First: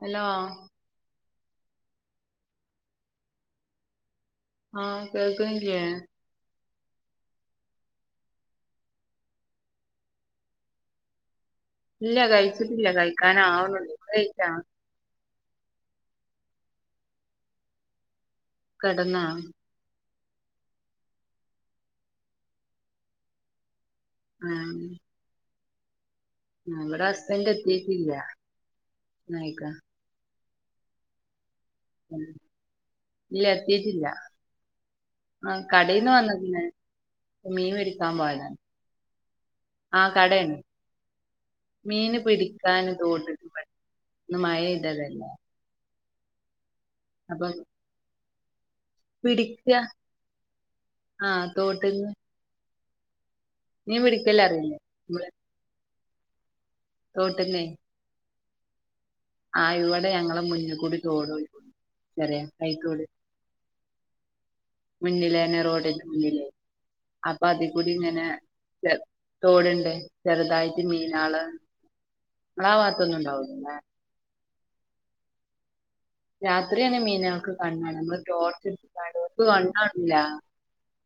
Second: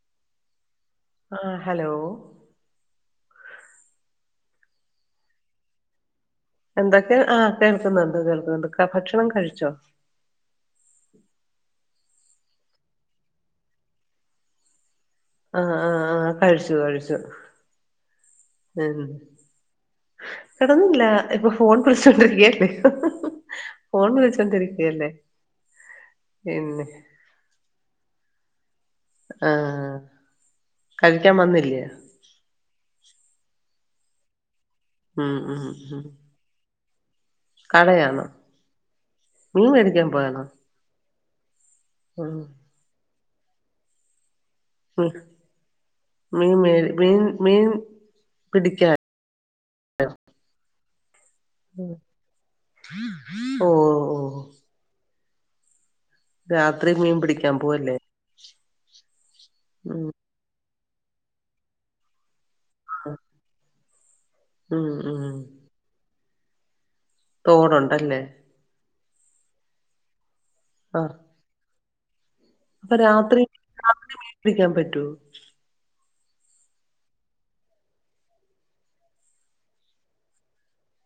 Hello ആഹ് hello ആഹ് കേൾക്ക്ന്നില്ല്യേ എന്തൊക്കെ ആഹ് കേൾക്കുന്നുണ്ട് കേൾക്കുന്നുണ്ട് ക ഭക്ഷണം കഴിച്ചോ? ഇല്ല കഴിച്ചിട്ടില്ല കഴിക്കാനാവ്ണുള്ളൂ ഇങ്ങള് കഴിച്ചാ? ആഹ് ആഹ് ആഹ് കഴിച്ചു കഴിച്ചു. കെടന്നാ കെടന്നില്ല ഇപ്പൊ ഫോൺ കളിച്ചോണ്ടിരിക്കയല്ലേ ഫോൺ വിളിച്ചൊണ്ടിരിക്കയല്ലേ ഉം ഇവിടെ ഹസ്ബൻ്റ് എത്തീട്ടില്ല. ആഹ് കഴിക്കാൻ വന്നില്ലേ? ഉം ഇല്ല എത്തീട്ടില്ല. ഉം ആഹ് ഉം ഉം കടേന്ന് വന്ന്ക്ക്ന്ന്. ഇപ്പം മീൻ പിടിക്കാൻ കടയാണോ പോയതാണ് മീൻ ആ മേടിക്കാൻ പോയാണോ കടയാണ്. മീന് ഉം പിടിക്കാൻ തോട് ഇന്ന് ഉം മഴെയ്തതല്ലേ മീൻ വേ മീൻ മീൻ പിടിക്കാൻ പിടിക്ക ആഹ് ഓഹ് തോട്ട്ന്ന്. മീൻ പിടിക്കല് ഓഹ് അറിയില്ലേ [unintelligible] രാത്രി മീൻ പിടിക്കാൻ തോട്ടിന്നേ പോവല്ലേ ആ ഉം ഇവിടെ ഞങ്ങളെ മുന്നു കൂടി തോടൊഴുകും ചെറിയ കൈത്തോട്. ഉം ഉം മുന്നിലെന്നെ റോഡിന്റെ മുന്നിലെ. അപ്പോ അതി കൂടി തോടുണ്ടല്ലേ ഇങ്ങനെ [unintelligible] തോട്ണ്ട് ചെറുതായിട്ട് മീനാള് നിങ്ങളാ അപ്പോ ഭാഗത്തൊന്നും രാത്രി ഉണ്ടാവൂലല്ലേ രാത്രി മീൻ പിടിക്കാൻ പറ്റോ? രാത്രിയാണ് മീന്കൾക്ക് കണ്ണാണ നമ്മള് ടോർച്ച് എട്ത്തുക്കാണ്ട് ഓര്ക്ക് കണ്ണാണൂല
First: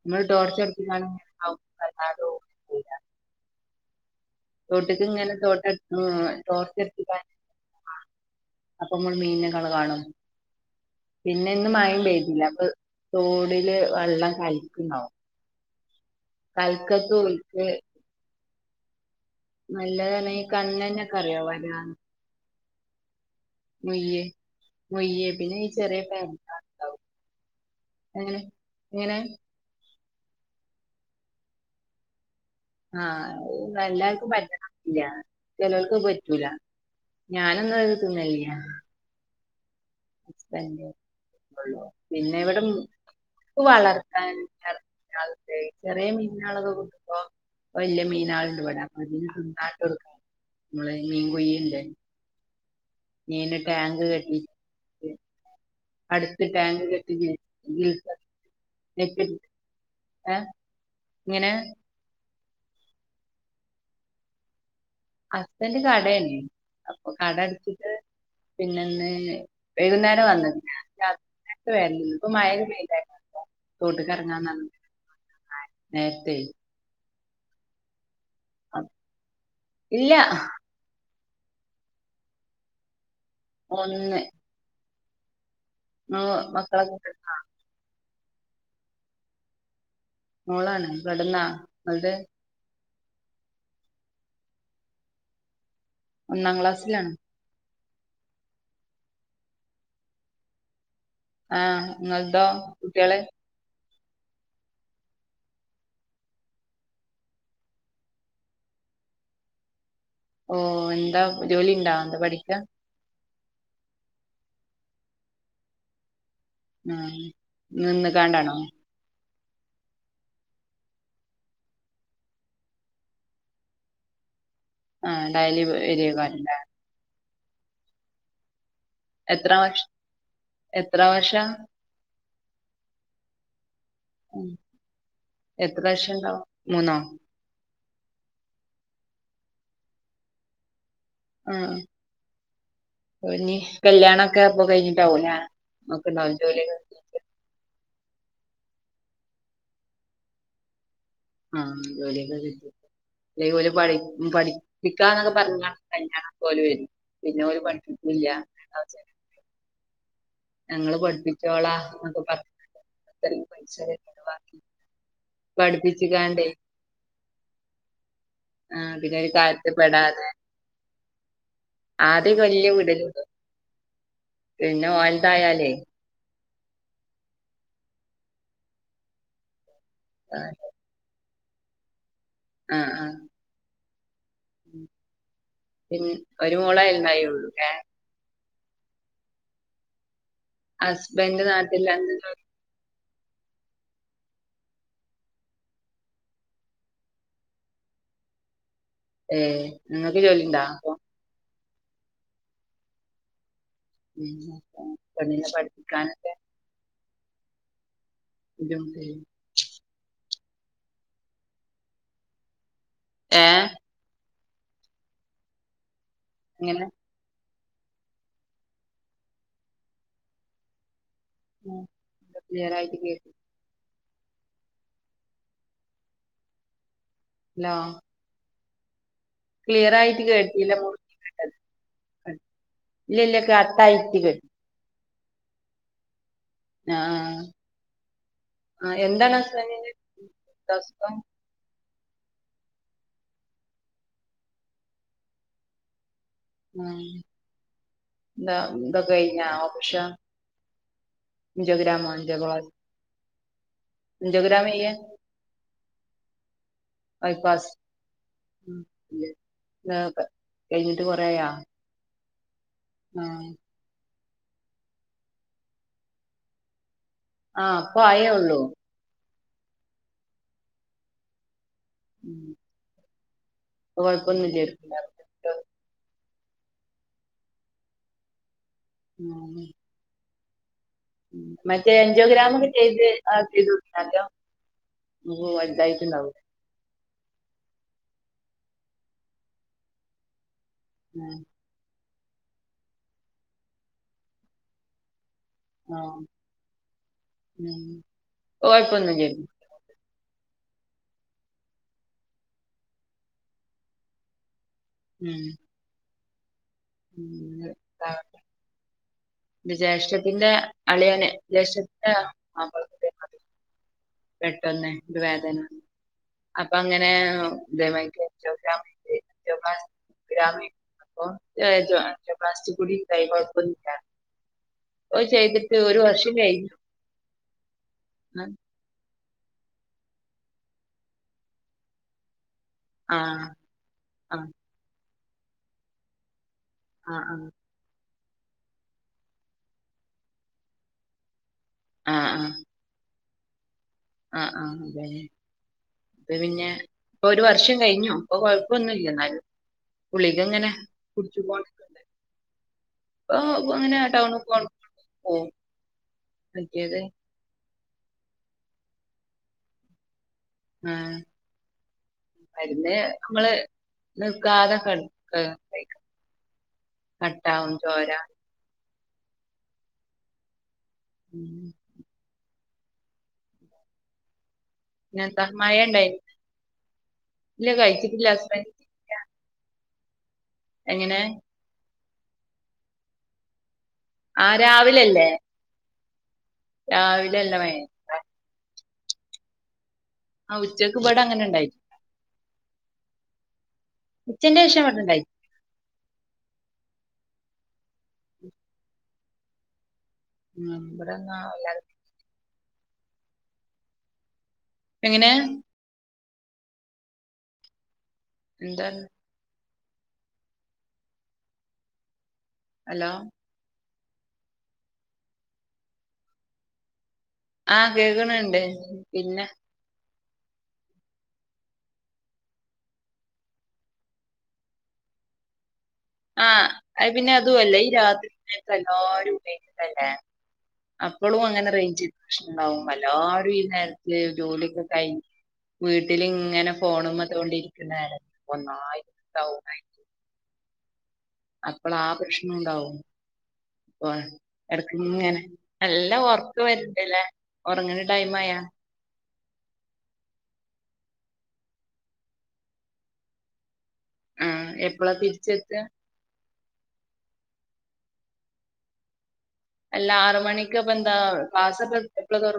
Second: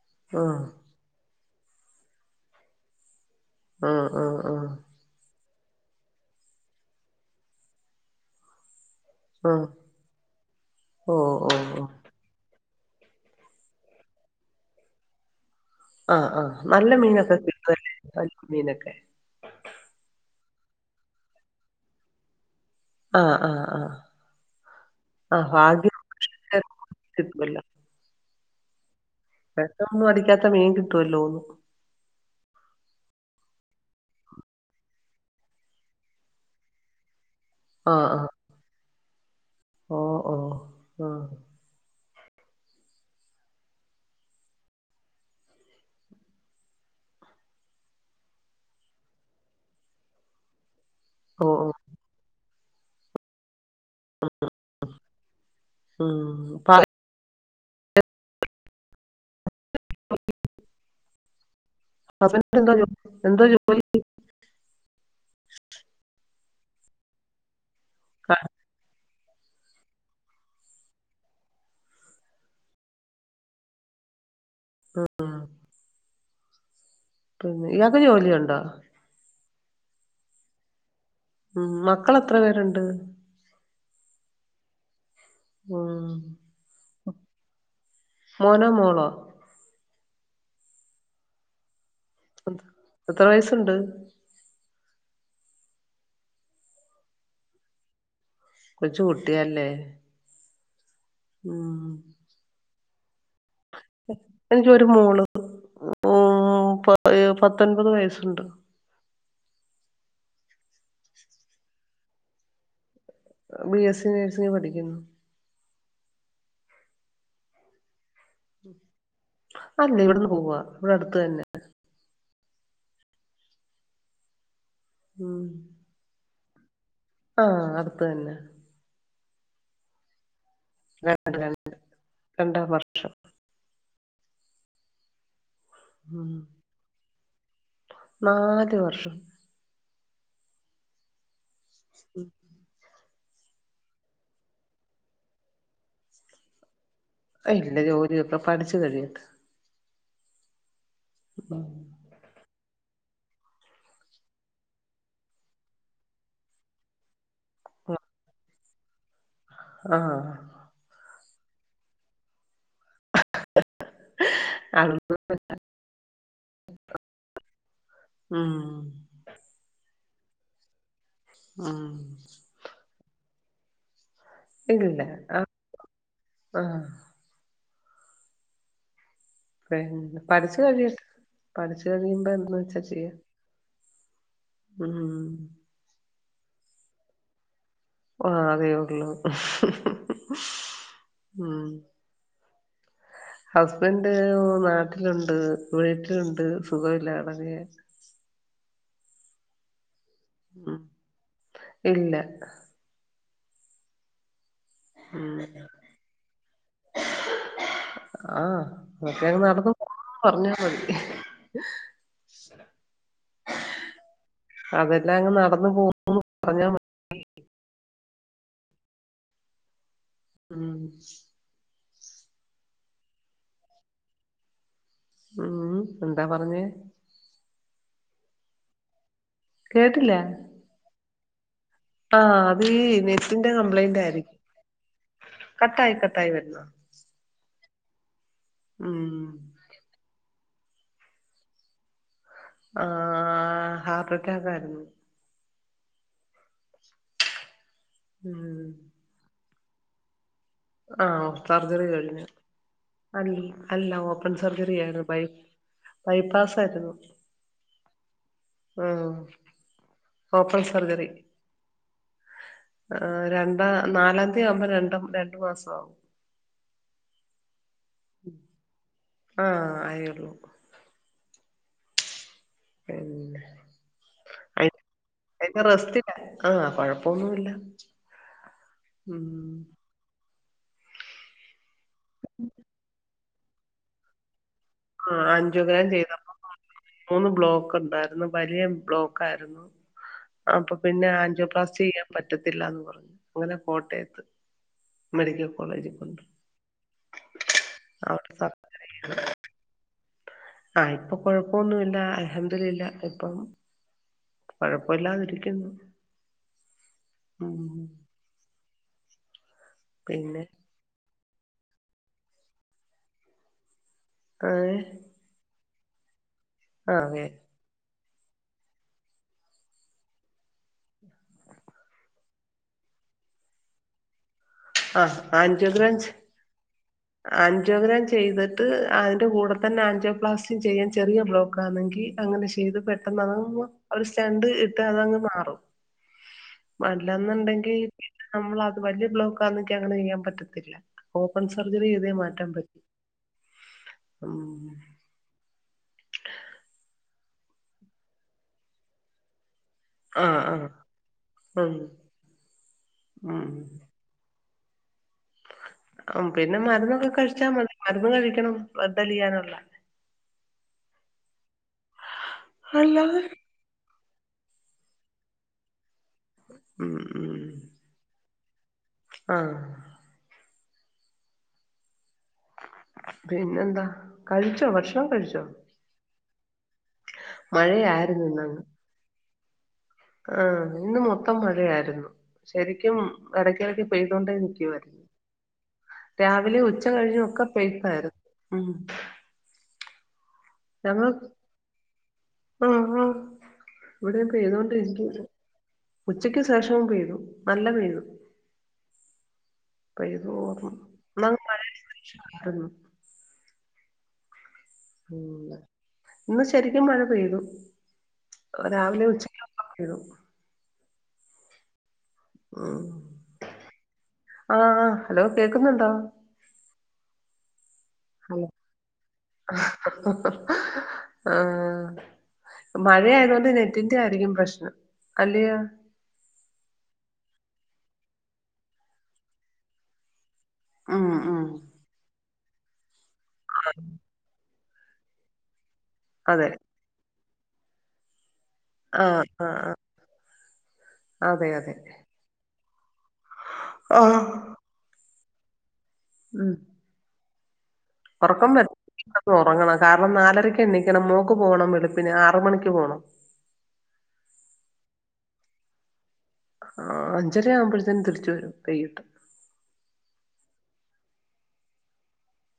നമ്മള് ആഹ് ടോർച്ചെടുത്തി [unintelligible] ആ തോട്ട്ക്ക്ങ്ങനെ തോട്ട ടോർച്ചടിച്ചു കാണിച്ചു ആ അപ്പൊ ഇമ്മള് മീനിനെ ആഹ് [unintelligible] കാണും ഓഹ് പിന്നെ ഓഹ് ഇന്നു ഓഹ് മയയും പെയ്തില്ല അപ്പൊ തോടില് വെള്ളം കലിക്കുണ്ടാവോ ആ ആ നല്ല മീനൊക്കെ കിട്ടുവല്ലേ വലിയ മീനൊക്കെ? നല്ലത് തന്നെ ഈ കണ്ണന്നൊക്കെ അറിയോ വരാ ആഹ് ആഹ് ആഹ് മൊയ്യേ മൊയ്യേ ആഹ് പിന്നെ ഈ ഭാഗ്യം ചെറിയ [unintelligible] ഇണ്ടാവും [unintelligible] എങ്ങനെ ഒന്നും അടിക്കാത്ത മീൻ കിട്ടുവല്ലോന്ന് ആ എല്ലാർക്കും പറ്റണംന്നില്ല ചെലോൽക്ക് അത് പറ്റൂല. ഞാനൊന്നും അത് ആഹ് ആഹ് തിന്നലില്ല ഓഹ് ഓഹ് ആഹ് [unintelligible] പിന്നെ ഇവിടെ മൂ ക്ക് വളർത്താൻ [unintelligible] ചെറിയ മീനള്ളത് കൊണ്ടിപ്പോ വല്യ മീനാളുണ്ടിവിടെ [unintelligible] മീൻ ഓഹ് ഓഹ് കൊയുല്ലേ മീന് ടാങ്ക് കെട്ടി, അടുത്ത് ഉം ടാങ്ക് കെട്ടി [unintelligible] ആ എങ്ങനേ? [unintelligible] ഹസ്ബന്റ് കടയാന് അപ്പൊ കട അടച്ചിട്ട് ആ, പിന്നെന്ന് വൈകുന്നേരം വന്ന് [unintelligible] ഇപ്പ മയ ഒന്ന് പെയ്താരുന്നു [unintelligible] [unintelligible] ഉം നേരത്തേ പിന്നെ ഇയാക്ക് ജോലിയൊണ്ടോ? ഇല്ല ഉം മക്കളെത്ര പേരൊണ്ട്? ഒന്ന് ഉം മ് മക്കള മോനോ മോളോ? മോളാണ് കെടന്നാ അവിടെ? എത്ര വയസ്സൊണ്ട്? ഒന്നാം ക്ലാസ്സിലാണ് കൊച്ചു കുട്ടിയാല്ലേ? ആ നിങ്ങള്തോ കുട്ടികള്? എനിക്കും ഒര് മോള് ഉം പ പത്തൊൻപത് വയസ്സുണ്ട് ഓ എന്താ ജോലിണ്ടാ എന്താ പഠിക്യ? ബി എസ് സി നേഴ്സിംഗ് പഠിക്കുന്നു ആ നിന്ന് കാണ്ടാണോ? അല്ല ഇവിട്ന്ന് പോവ്വാ ഇവിടെ അടുത്ത് തന്നെ ആ ഡയലി പോയിവരികാണ് ആ അടുത്ത് തന്നെ എത്ര വർഷ് എത്ര രണ്ട് വർഷാ? ര രണ്ടാം വർഷം ഉം എത്ര ഉം വർഷണ്ടാവും മൂന്നോ? നാല് വർഷം ആ ഉം ഇപ്പനി കല്യാണൊക്കെ അപ്പ കഴിഞ്ഞിട്ടാവുംല്ലേ നോക്കുണ്ടോ ജോലിയൊക്കെ ഇല്ല ജോലി ഇപ്പം പഠിച്ചു കഴിയട്ട് ആ ജോലിക്കെ കിട്ടി തേ പോലെ പഠി പഠിപ്പിക്കാന്നൊക്കെ പറഞ്ഞ്കാണ്ട് കല്യാണ പോലെ വരു പിന്നെ ഓല് പഠിപ്പിക്കില്ല ആ ഞങ്ങള് പഠ്പ്പിച്ചോളാം എന്നൊക്കെ പറ അത്രയേം പൈസകെട്ടി അത് പഠിപ്പിച്ച്കാണ്ടേ ഉം ആ [unintelligible] കാര്യത്തിപ്പെടാതെ ഉം ആദ്യക്കെ വല്യ വിടല് വി പിന്നെ ഓല്തായാലെ ആ പിന്നെ ആഹ് പഠിച്ചു കഴിയട്ട് പഠിച്ചു കഴിയുമ്പൊ എന്തന്ന് വെച്ചാ ആഹ് ആഹ് ചെയ്യാം ഉം പിന്നെ ഒരു മോളെ എന്തായാലും ഒള്ളൂ ഏ ആ അതേ ഒള്ളൂ ഹസ്ബന്റ് നാട്ടില ഹസ്ബൻഡ് നാട്ട്ലുണ്ട്. വീട്ട്ലുണ്ട്. സുഖവില്ലാകെടക്കുകയാ. ഏഹ് ഇങ്ങക്ക് ജോലി ഇണ്ടാ ഉം അപ്പൊ? ഇല്ല. പിന്നെ പ്പൊ ഉം പെണ്ണിനെ പഠിപ്പിക്കാനൊക്കെ. ആഹ് ബുദ്ധിമുട്ടില്ലേ ഒക്കെങ്ങ് നടന്ന് പോവാ ന്ന് പർഞ്ഞാ മതി. ഏഹ് അതെല്ലാങ്ങ് നടന്ന് പോവുന്നു ന്ന് പറഞ്ഞാ എങ്ങനെ മതി. ഉം. ക്ലിയറായിട്ട് കേ ഉം എന്താ പറഞ്ഞെ? ലോ. കേട്ടില്ല ക്ലിയറായിട്ട് കേട്ടില മുർഞ്ഞ് ആഹ് അത് ഇല്ല നെറ്റിന്റെ കട്ടായിട്ട് കംപ്ലയിന്റായിര്ക്കും. കേട്ട് കട്ടായി കട്ട ആഹ്. ആഹ് ഉം എന്താണ് ഹസ്ബെന്റിന് അസുഖം? ആഹ് ഹാർട്ട് അറ്റാക്കായിരുന്നു. ഉം ന്താ ഉം ഇതൊക്കെഴിഞ്ഞൊ ഓപ്രഷം? ആഹ് സർജറി കഴിഞ്ഞു. അല്ല അല്ല ഓപ്പൺ അഞ്ചോഗ്രാം ചെയ്യേ സർജറിയായിര്ന്നു. ബൈ ബൈപ്പാസായിര്ന്നു. ബൈപാസ് ഉം ആഹ് എന്തേ ഏക് ഓപ്പൺ കെയ്ഞ്ഞിട്ട് സർജറി കൊറേയാ ആഹ് രണ്ടാ നാലാംതി ആവുമ്പൊ രണ്ടും രണ്ട് മാസാവും ആഹ് ഇപ്പൊ ആയേ ഉള്ളൂ. ആഹ് ആയേ ഉള്ളൂ. ഉം [unintelligible] അയ്ൻ്റെ റെസ്റ്റിലാ ആഹ് കൊഴപ്പൊന്നൂല്ല ഉം മറ്റേ എഞ്ചോ ഗ്രാമൊക്കെ ചെയ്ത് അത് ചെയ്തോക്കീന്നോ ആദ്യം ആഹ് ആഞ്ച്യോഗ്രാം ചെയ്തു അപ്പൊ [inaudible] മൂന്ന് ബ്ലോക്ക് ഇണ്ടായിര്ന്നു വലിയ ബ്ലോക്കായിരുന്നു അപ്പൊ പിന്നെ ആഞ്ച്യോ പ്ലാസ്റ്റീയ്യാം പറ്റത്തില്ലാന്ന് പറഞ്ഞു അങ്ങനെ കോട്ടയത്ത് മെഡിക്ക ആഹ് ഉം അവിടെ കൊഴപ്പൊന്നും ഇല്ല്യെടീ ആ ഇപ്പോ കൊഴപ്പൊന്നുല്ല അൽഹംദുലില്ല ഇപ്പം കൊഴപ്പൂല്ലാതിരിക്കുന്നു ഉം [unintelligible] ന്റെ പിന്നെ ജേഷ്ഠത്തിന്റെ അളിയന് ജേഷ്ഠത്തിന്റെ മാപ്പളക്ക് ഇതേ മാതിരി ഏഹ് പെട്ടന്ന് ഇത് വേദന വന്ന് അപ്പ അങ്ങനെ അതെ ഇതേമാരി ആഞ്ച്യോപ്ലാസ് ഗ്രാമെ [inaudible] അപ്പോ ആഞ്ചിയോപ്ലാസ്റ്റി കൂടി കയ്മെ എളുപ്പം ചിയ്യാർ ആഹ് ഓൽ ചെയ്തിട്ട് ഒരു വർഷം കയ്ഞ്ഞു. ആഞ്ചോ ഗ്രാം ചെയ്തിട്ട് അ അതിന്റെ കൂടെ തന്നെ ആൻോപ്ലാസ്റ്റി ചെയ്യാൻ ചെറിയൊരു ബ്ലോക്കാണെങ്കി അങ്ങനെ ചെ യ്ത് ആഹ് പെട്ടെന്നാതാവുമ്പം അവര് സ്റ്റണ്ട് ആഹ് ഇട്ട് അതങ്ങ് മാറും ആഹ് ആഹ് മല്ലന്നുണ്ടങ്കി നമ്മളത് വെല്ല്യ ബ്ലോക്കാന്നൊക്ക്യാണ് യ്യാം പറ്റത്തില്ല ഓപ്പൺസ് സർജറി ചെയ്തേ മാറ്റം പറ്റി. ആ ആ അതെ അത് പിന്നെ ഇപ്പൊ ഒരു വർഷം കഴിഞ്ഞു ഇപ്പോ കൊഴപ്പൊന്നൂല്ലെന്നാലും ആഹ് ആഹ് പുള്ളിക്കങ്ങനെ ഉം കുടിചുങ്ങോണ്ടിരിക്കണ്ടേ ഉം ഇപ്പോ അങ്ങനെ ടൗണ [unintelligible] ഓ ആം പിന്നെ മരന്നൊക്കെ കഴിച്ചാ മതി മരുന്ന് കഴിക്കണം വതലിയാനുള്ള ഉം മര്ന്ന് അല്ലാതെ അമ്മള് നിൽക്കാതെ കഴ് കവൈ ഉം കട്ടാകും ചോര ആ ഉം പിന്നെന്താ കഴിച്ചോ ഭക്ഷണം കഴിച്ചോ പിന്നെന്താ മഴ ഉണ്ടായി ഇല്ല മഴയായിരുന്നു കഴിച്ചിട്ടില്ല [unintelligible] ആം ഇന്ന് എങ്ങനെ മൊത്തം മഴയായിരുന്നു ശരിക്കും ഇടക്കെടക്ക് ആ രാവിലെല്ലേ രാവിലെ ഉച്ച കഴിഞ് ഒക്കെ പൈക്കായിരുന്നു ആ ഉച്ചക്ക് ബടെഅങ്ങനെ ഇണ്ടായി ആ ആ ഇവടെ ഉച്ചന്റെ ശേഷം ഇവിടെ ഉണ്ടായി പൈതോണ്ടിരിക്കായിരുന്നു ഉച്ചക്ക് ശേഷം നല്ലോ പൈതു നല്ല പെയ്തു പെയ്തുതോർന്നു ഇവിടെല്ലാ ന [unintelligible] എങ്ങനെ ഉം ഇന്ന് ശരിക്കും മഴ പെയ്തു എന്താ രാവിലെ ഉച്ചക്ക് ഒക്കെമഴ പെയ്തു അല്ല ആ ഹലോ കേക്കുന്നുണ്ടോ അ ഹലോ കേക്ണണ്ട് പിന്നെ അ ആഹ് ഹ്.. ആം ആ മഴആയതൊണ്ട് നെറ്റിന്റെ ആയിരിക്കും പ്രശ്നം അല്ലയോ ആഹ പിന്നെ അതുഅ ല്ലെ ഈ രാത്രിപിന്നെ അപ്പോ എല്ലരും ഉഭയോഗിക്കല്ലേ ഉം അപ്പളും ഉം അങ്ങനെ റൈഞ്ചിൻ പ്രശ്നണ്ടാകും എല്ലാരും ഈ നേരത്തെ ജോലി ഒക്കെ കൈഞ്ഞ് അതെ വീട്ടിലിങ്ങനെ ഫോണുമ്മേ ത്തൊണ്ടിരിക്കാകാരം ആഹ് ആഹ് ഒന്നായിട്ടുണ്ടാകും ആഹ് റെയിഞ്ച് അതെ അതെ അപ്പളാ ആ പ്രശ്നോ ണ്ടാകും അപ്പ ആഹ് എടക്കിങ്ങനെ നല്ല ഉം ഉറക്ക് വരിനിണ്ടലെ ഉറങ്ങണ ടൈം ആയോ ഇപ്പ ഒറങ്ങണം കാരണം നാലരക്ക് എണീക്കണം മോക്ക് പോണം വെളുപ്പിന് ആറ് മണിക്ക് പോണം ആഹ് എപ്പളാ തിരിച്ചെത്താ ആ അഞ്ചര ആവുമ്പോഴേതിൻ തിരിച്ചു വരും കൈയിട്ട് അല്ല ആർ മണിക്ക്പ്പന്താ ക്ലാസ്പ്പ എപ്പള തോറ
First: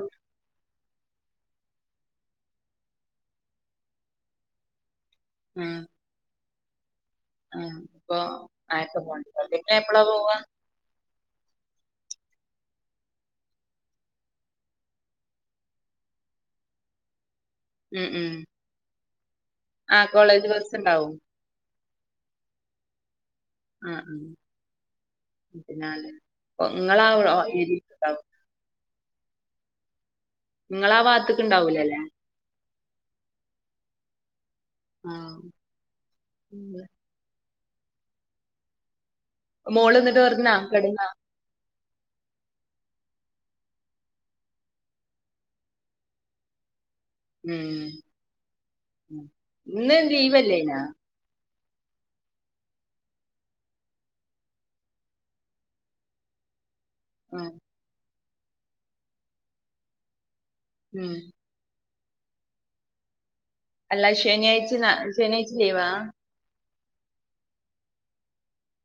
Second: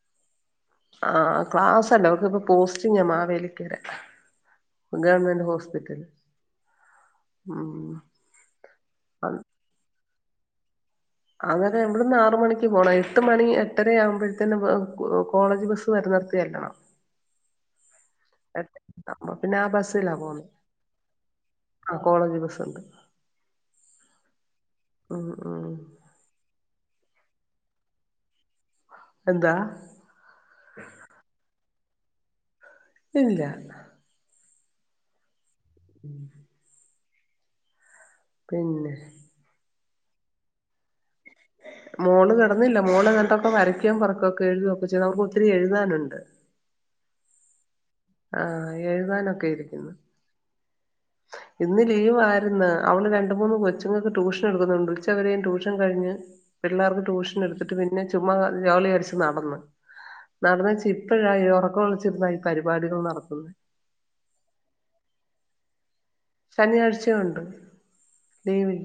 ആഹ ക്ലാസ്സ്ല്ലാ അവൾക്ക് ഇപ്പം പോസ്റ്റിങ്ങാ മാവേലിക്കര.. ഗവൺമെൻറ് ഹോസ്പിറ്റൽ.. ആഹ ഉം ഇപ്പൊ ആയപ്പെ പോണ്ടന്നെ പിന്നെ എപ്പള്ളാ പോവാ... അതൊക്കെ ഇബ്ടെന്ന് ആർമണിക്ക് പോണം എട്ട് മണി എട്ടര ആവുമ്പോഴത്തിന്ന് കോളേജ് ബസ്സ് വര. നിർത്തി ത്തരലോ... ഉം ഉം പിന്നെ ആ ആഹ് ബസ്സിലാ പോണ് കോളേജ് ബസ്സ്ണ്ടാവും ആ കോളേജ് ബസ്സുണ്ട്.. ആ ആ ഉം ഉം ഉം പിന്നാലെ... ങ്ങാളവ് ഔ ഓ രിപ്പാ... എന്താ.. ഇങ്ങള ആ ഭാത്തക്ക് ഉണ്ടാവൂലല്ലേ.. ഇല്ല്യാ... ആഹ ഉം പിന്നെ മോൾ എന്നിട്ട് പറഞ്ഞ് കെടന്നാ മോള് കിടന്നില്ല മോള് ഏതാണ്ടൊക്കൊ വരകോം പെറക്കൊക്കെ എഴുതൊക്കെ ചെയ്യണ് അവൾക്ക് ഒത്തിരി എഴുതാനുണ്ട് ഉം ആ എഴുതാനൊക്കെ ഇരിക്കുന്നു ഇന്ന് ലീവ് അല്ലയ്ന്നാ ഇന്ന് ലീവ് ആയിരുന്ന് അവള് രണ്ട് മൂന്ന് കൊച്ചുങ്ങൾക്ക് ട്യൂഷൻ എടുക്കുന്നുണ്ട് ഉച്ച വരെയും ട്യൂഷൻ കഴിഞ്ഞ് പിള്ളേർക്ക് ട്യൂഷൻ ഉം എടുത്തിട്ട് പിന്നെ ചുമ്മാ ജോളി അടിച്ച് നടന്ന് നടന്നേച്ച് ഉം ഇപ്പഴാ ഈ ഉറക്കം ഒളിച്ചിരുന്ന് ഈ പരിപാടികൾ നടത്തുന്നുന്നത് അല്ല ശനിയാഴ്ച്ച ന ശനിയാഴ്ച്ച ലീവാ ശനിയാഴ്ചയും ഉണ്ട്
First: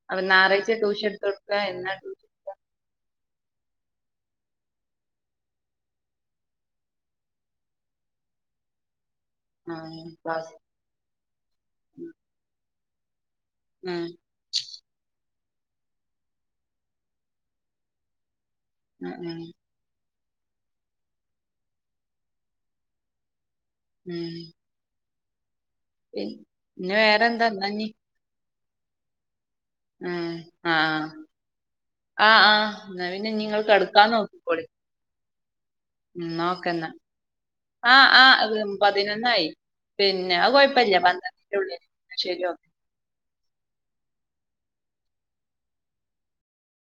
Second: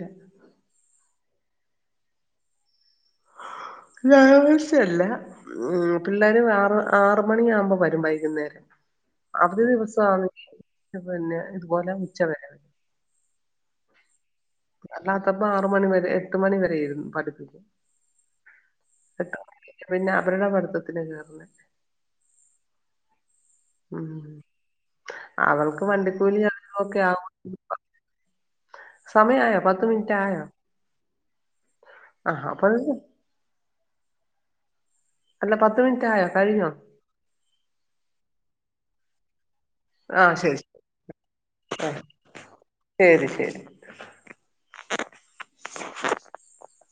അപ്പ ഞായറാഴ്ച ടൂഷൻ എടുത്ത് കൊടുക്ക എന്നാ ടൂഷൻ കൊടുക്കാ ഞായാറായ്ച്ച അല്ലാ ഉം പിള്ളേരും ആറ് ആറ് മണിയ ആകുമ്പോ വരും വൈകുന്നേരം അവധി ആഹ് ദിവസമാണങ്കിൽ ക്ലാസ് പിന്നെ ഇതുപോലെ ഉം ഉച്ച വര ഉം അല്ലാത്തപ്പോ ആറ് മണി വരെ എട്ട് മണി വരെ ഇരുന്നു പഠിപ്പിക്കും ഉം എന്നിട്ട് പിന്നെ അവരുടെ പഠിത്തത്തിന് കയറുന്നെ ഉം അവൾക്ക് പിൻ- വണ്ടിക്കൂലി അതും പിന്നെ ഒക്കെ വേറെന്താ ആകും എന്നാഞ്ഞി സമയ ആയോ ഉം ആഹ് ആ ആഹ് ആ അപ്പൊ എന്ന പിന്നെ ഇനി നിങ്ങൾ കെടക്കു കെടക്കാൻ നോക്കക്കോളീൻ അല്ല പത്ത് മിനിറ്റ് ഉം ആയോ എന്നാ ഓക്കേ കഴിഞ്ഞോ എന്നാ ആ ആ പതിനൊന്നായി ആഹ് പിന്നെ അത് ശരി കൊഴപ്പില്ല പത്രണ്ടിന് ഉള്ളിൽ ശരി ഓക്കെ ശരി ശരി.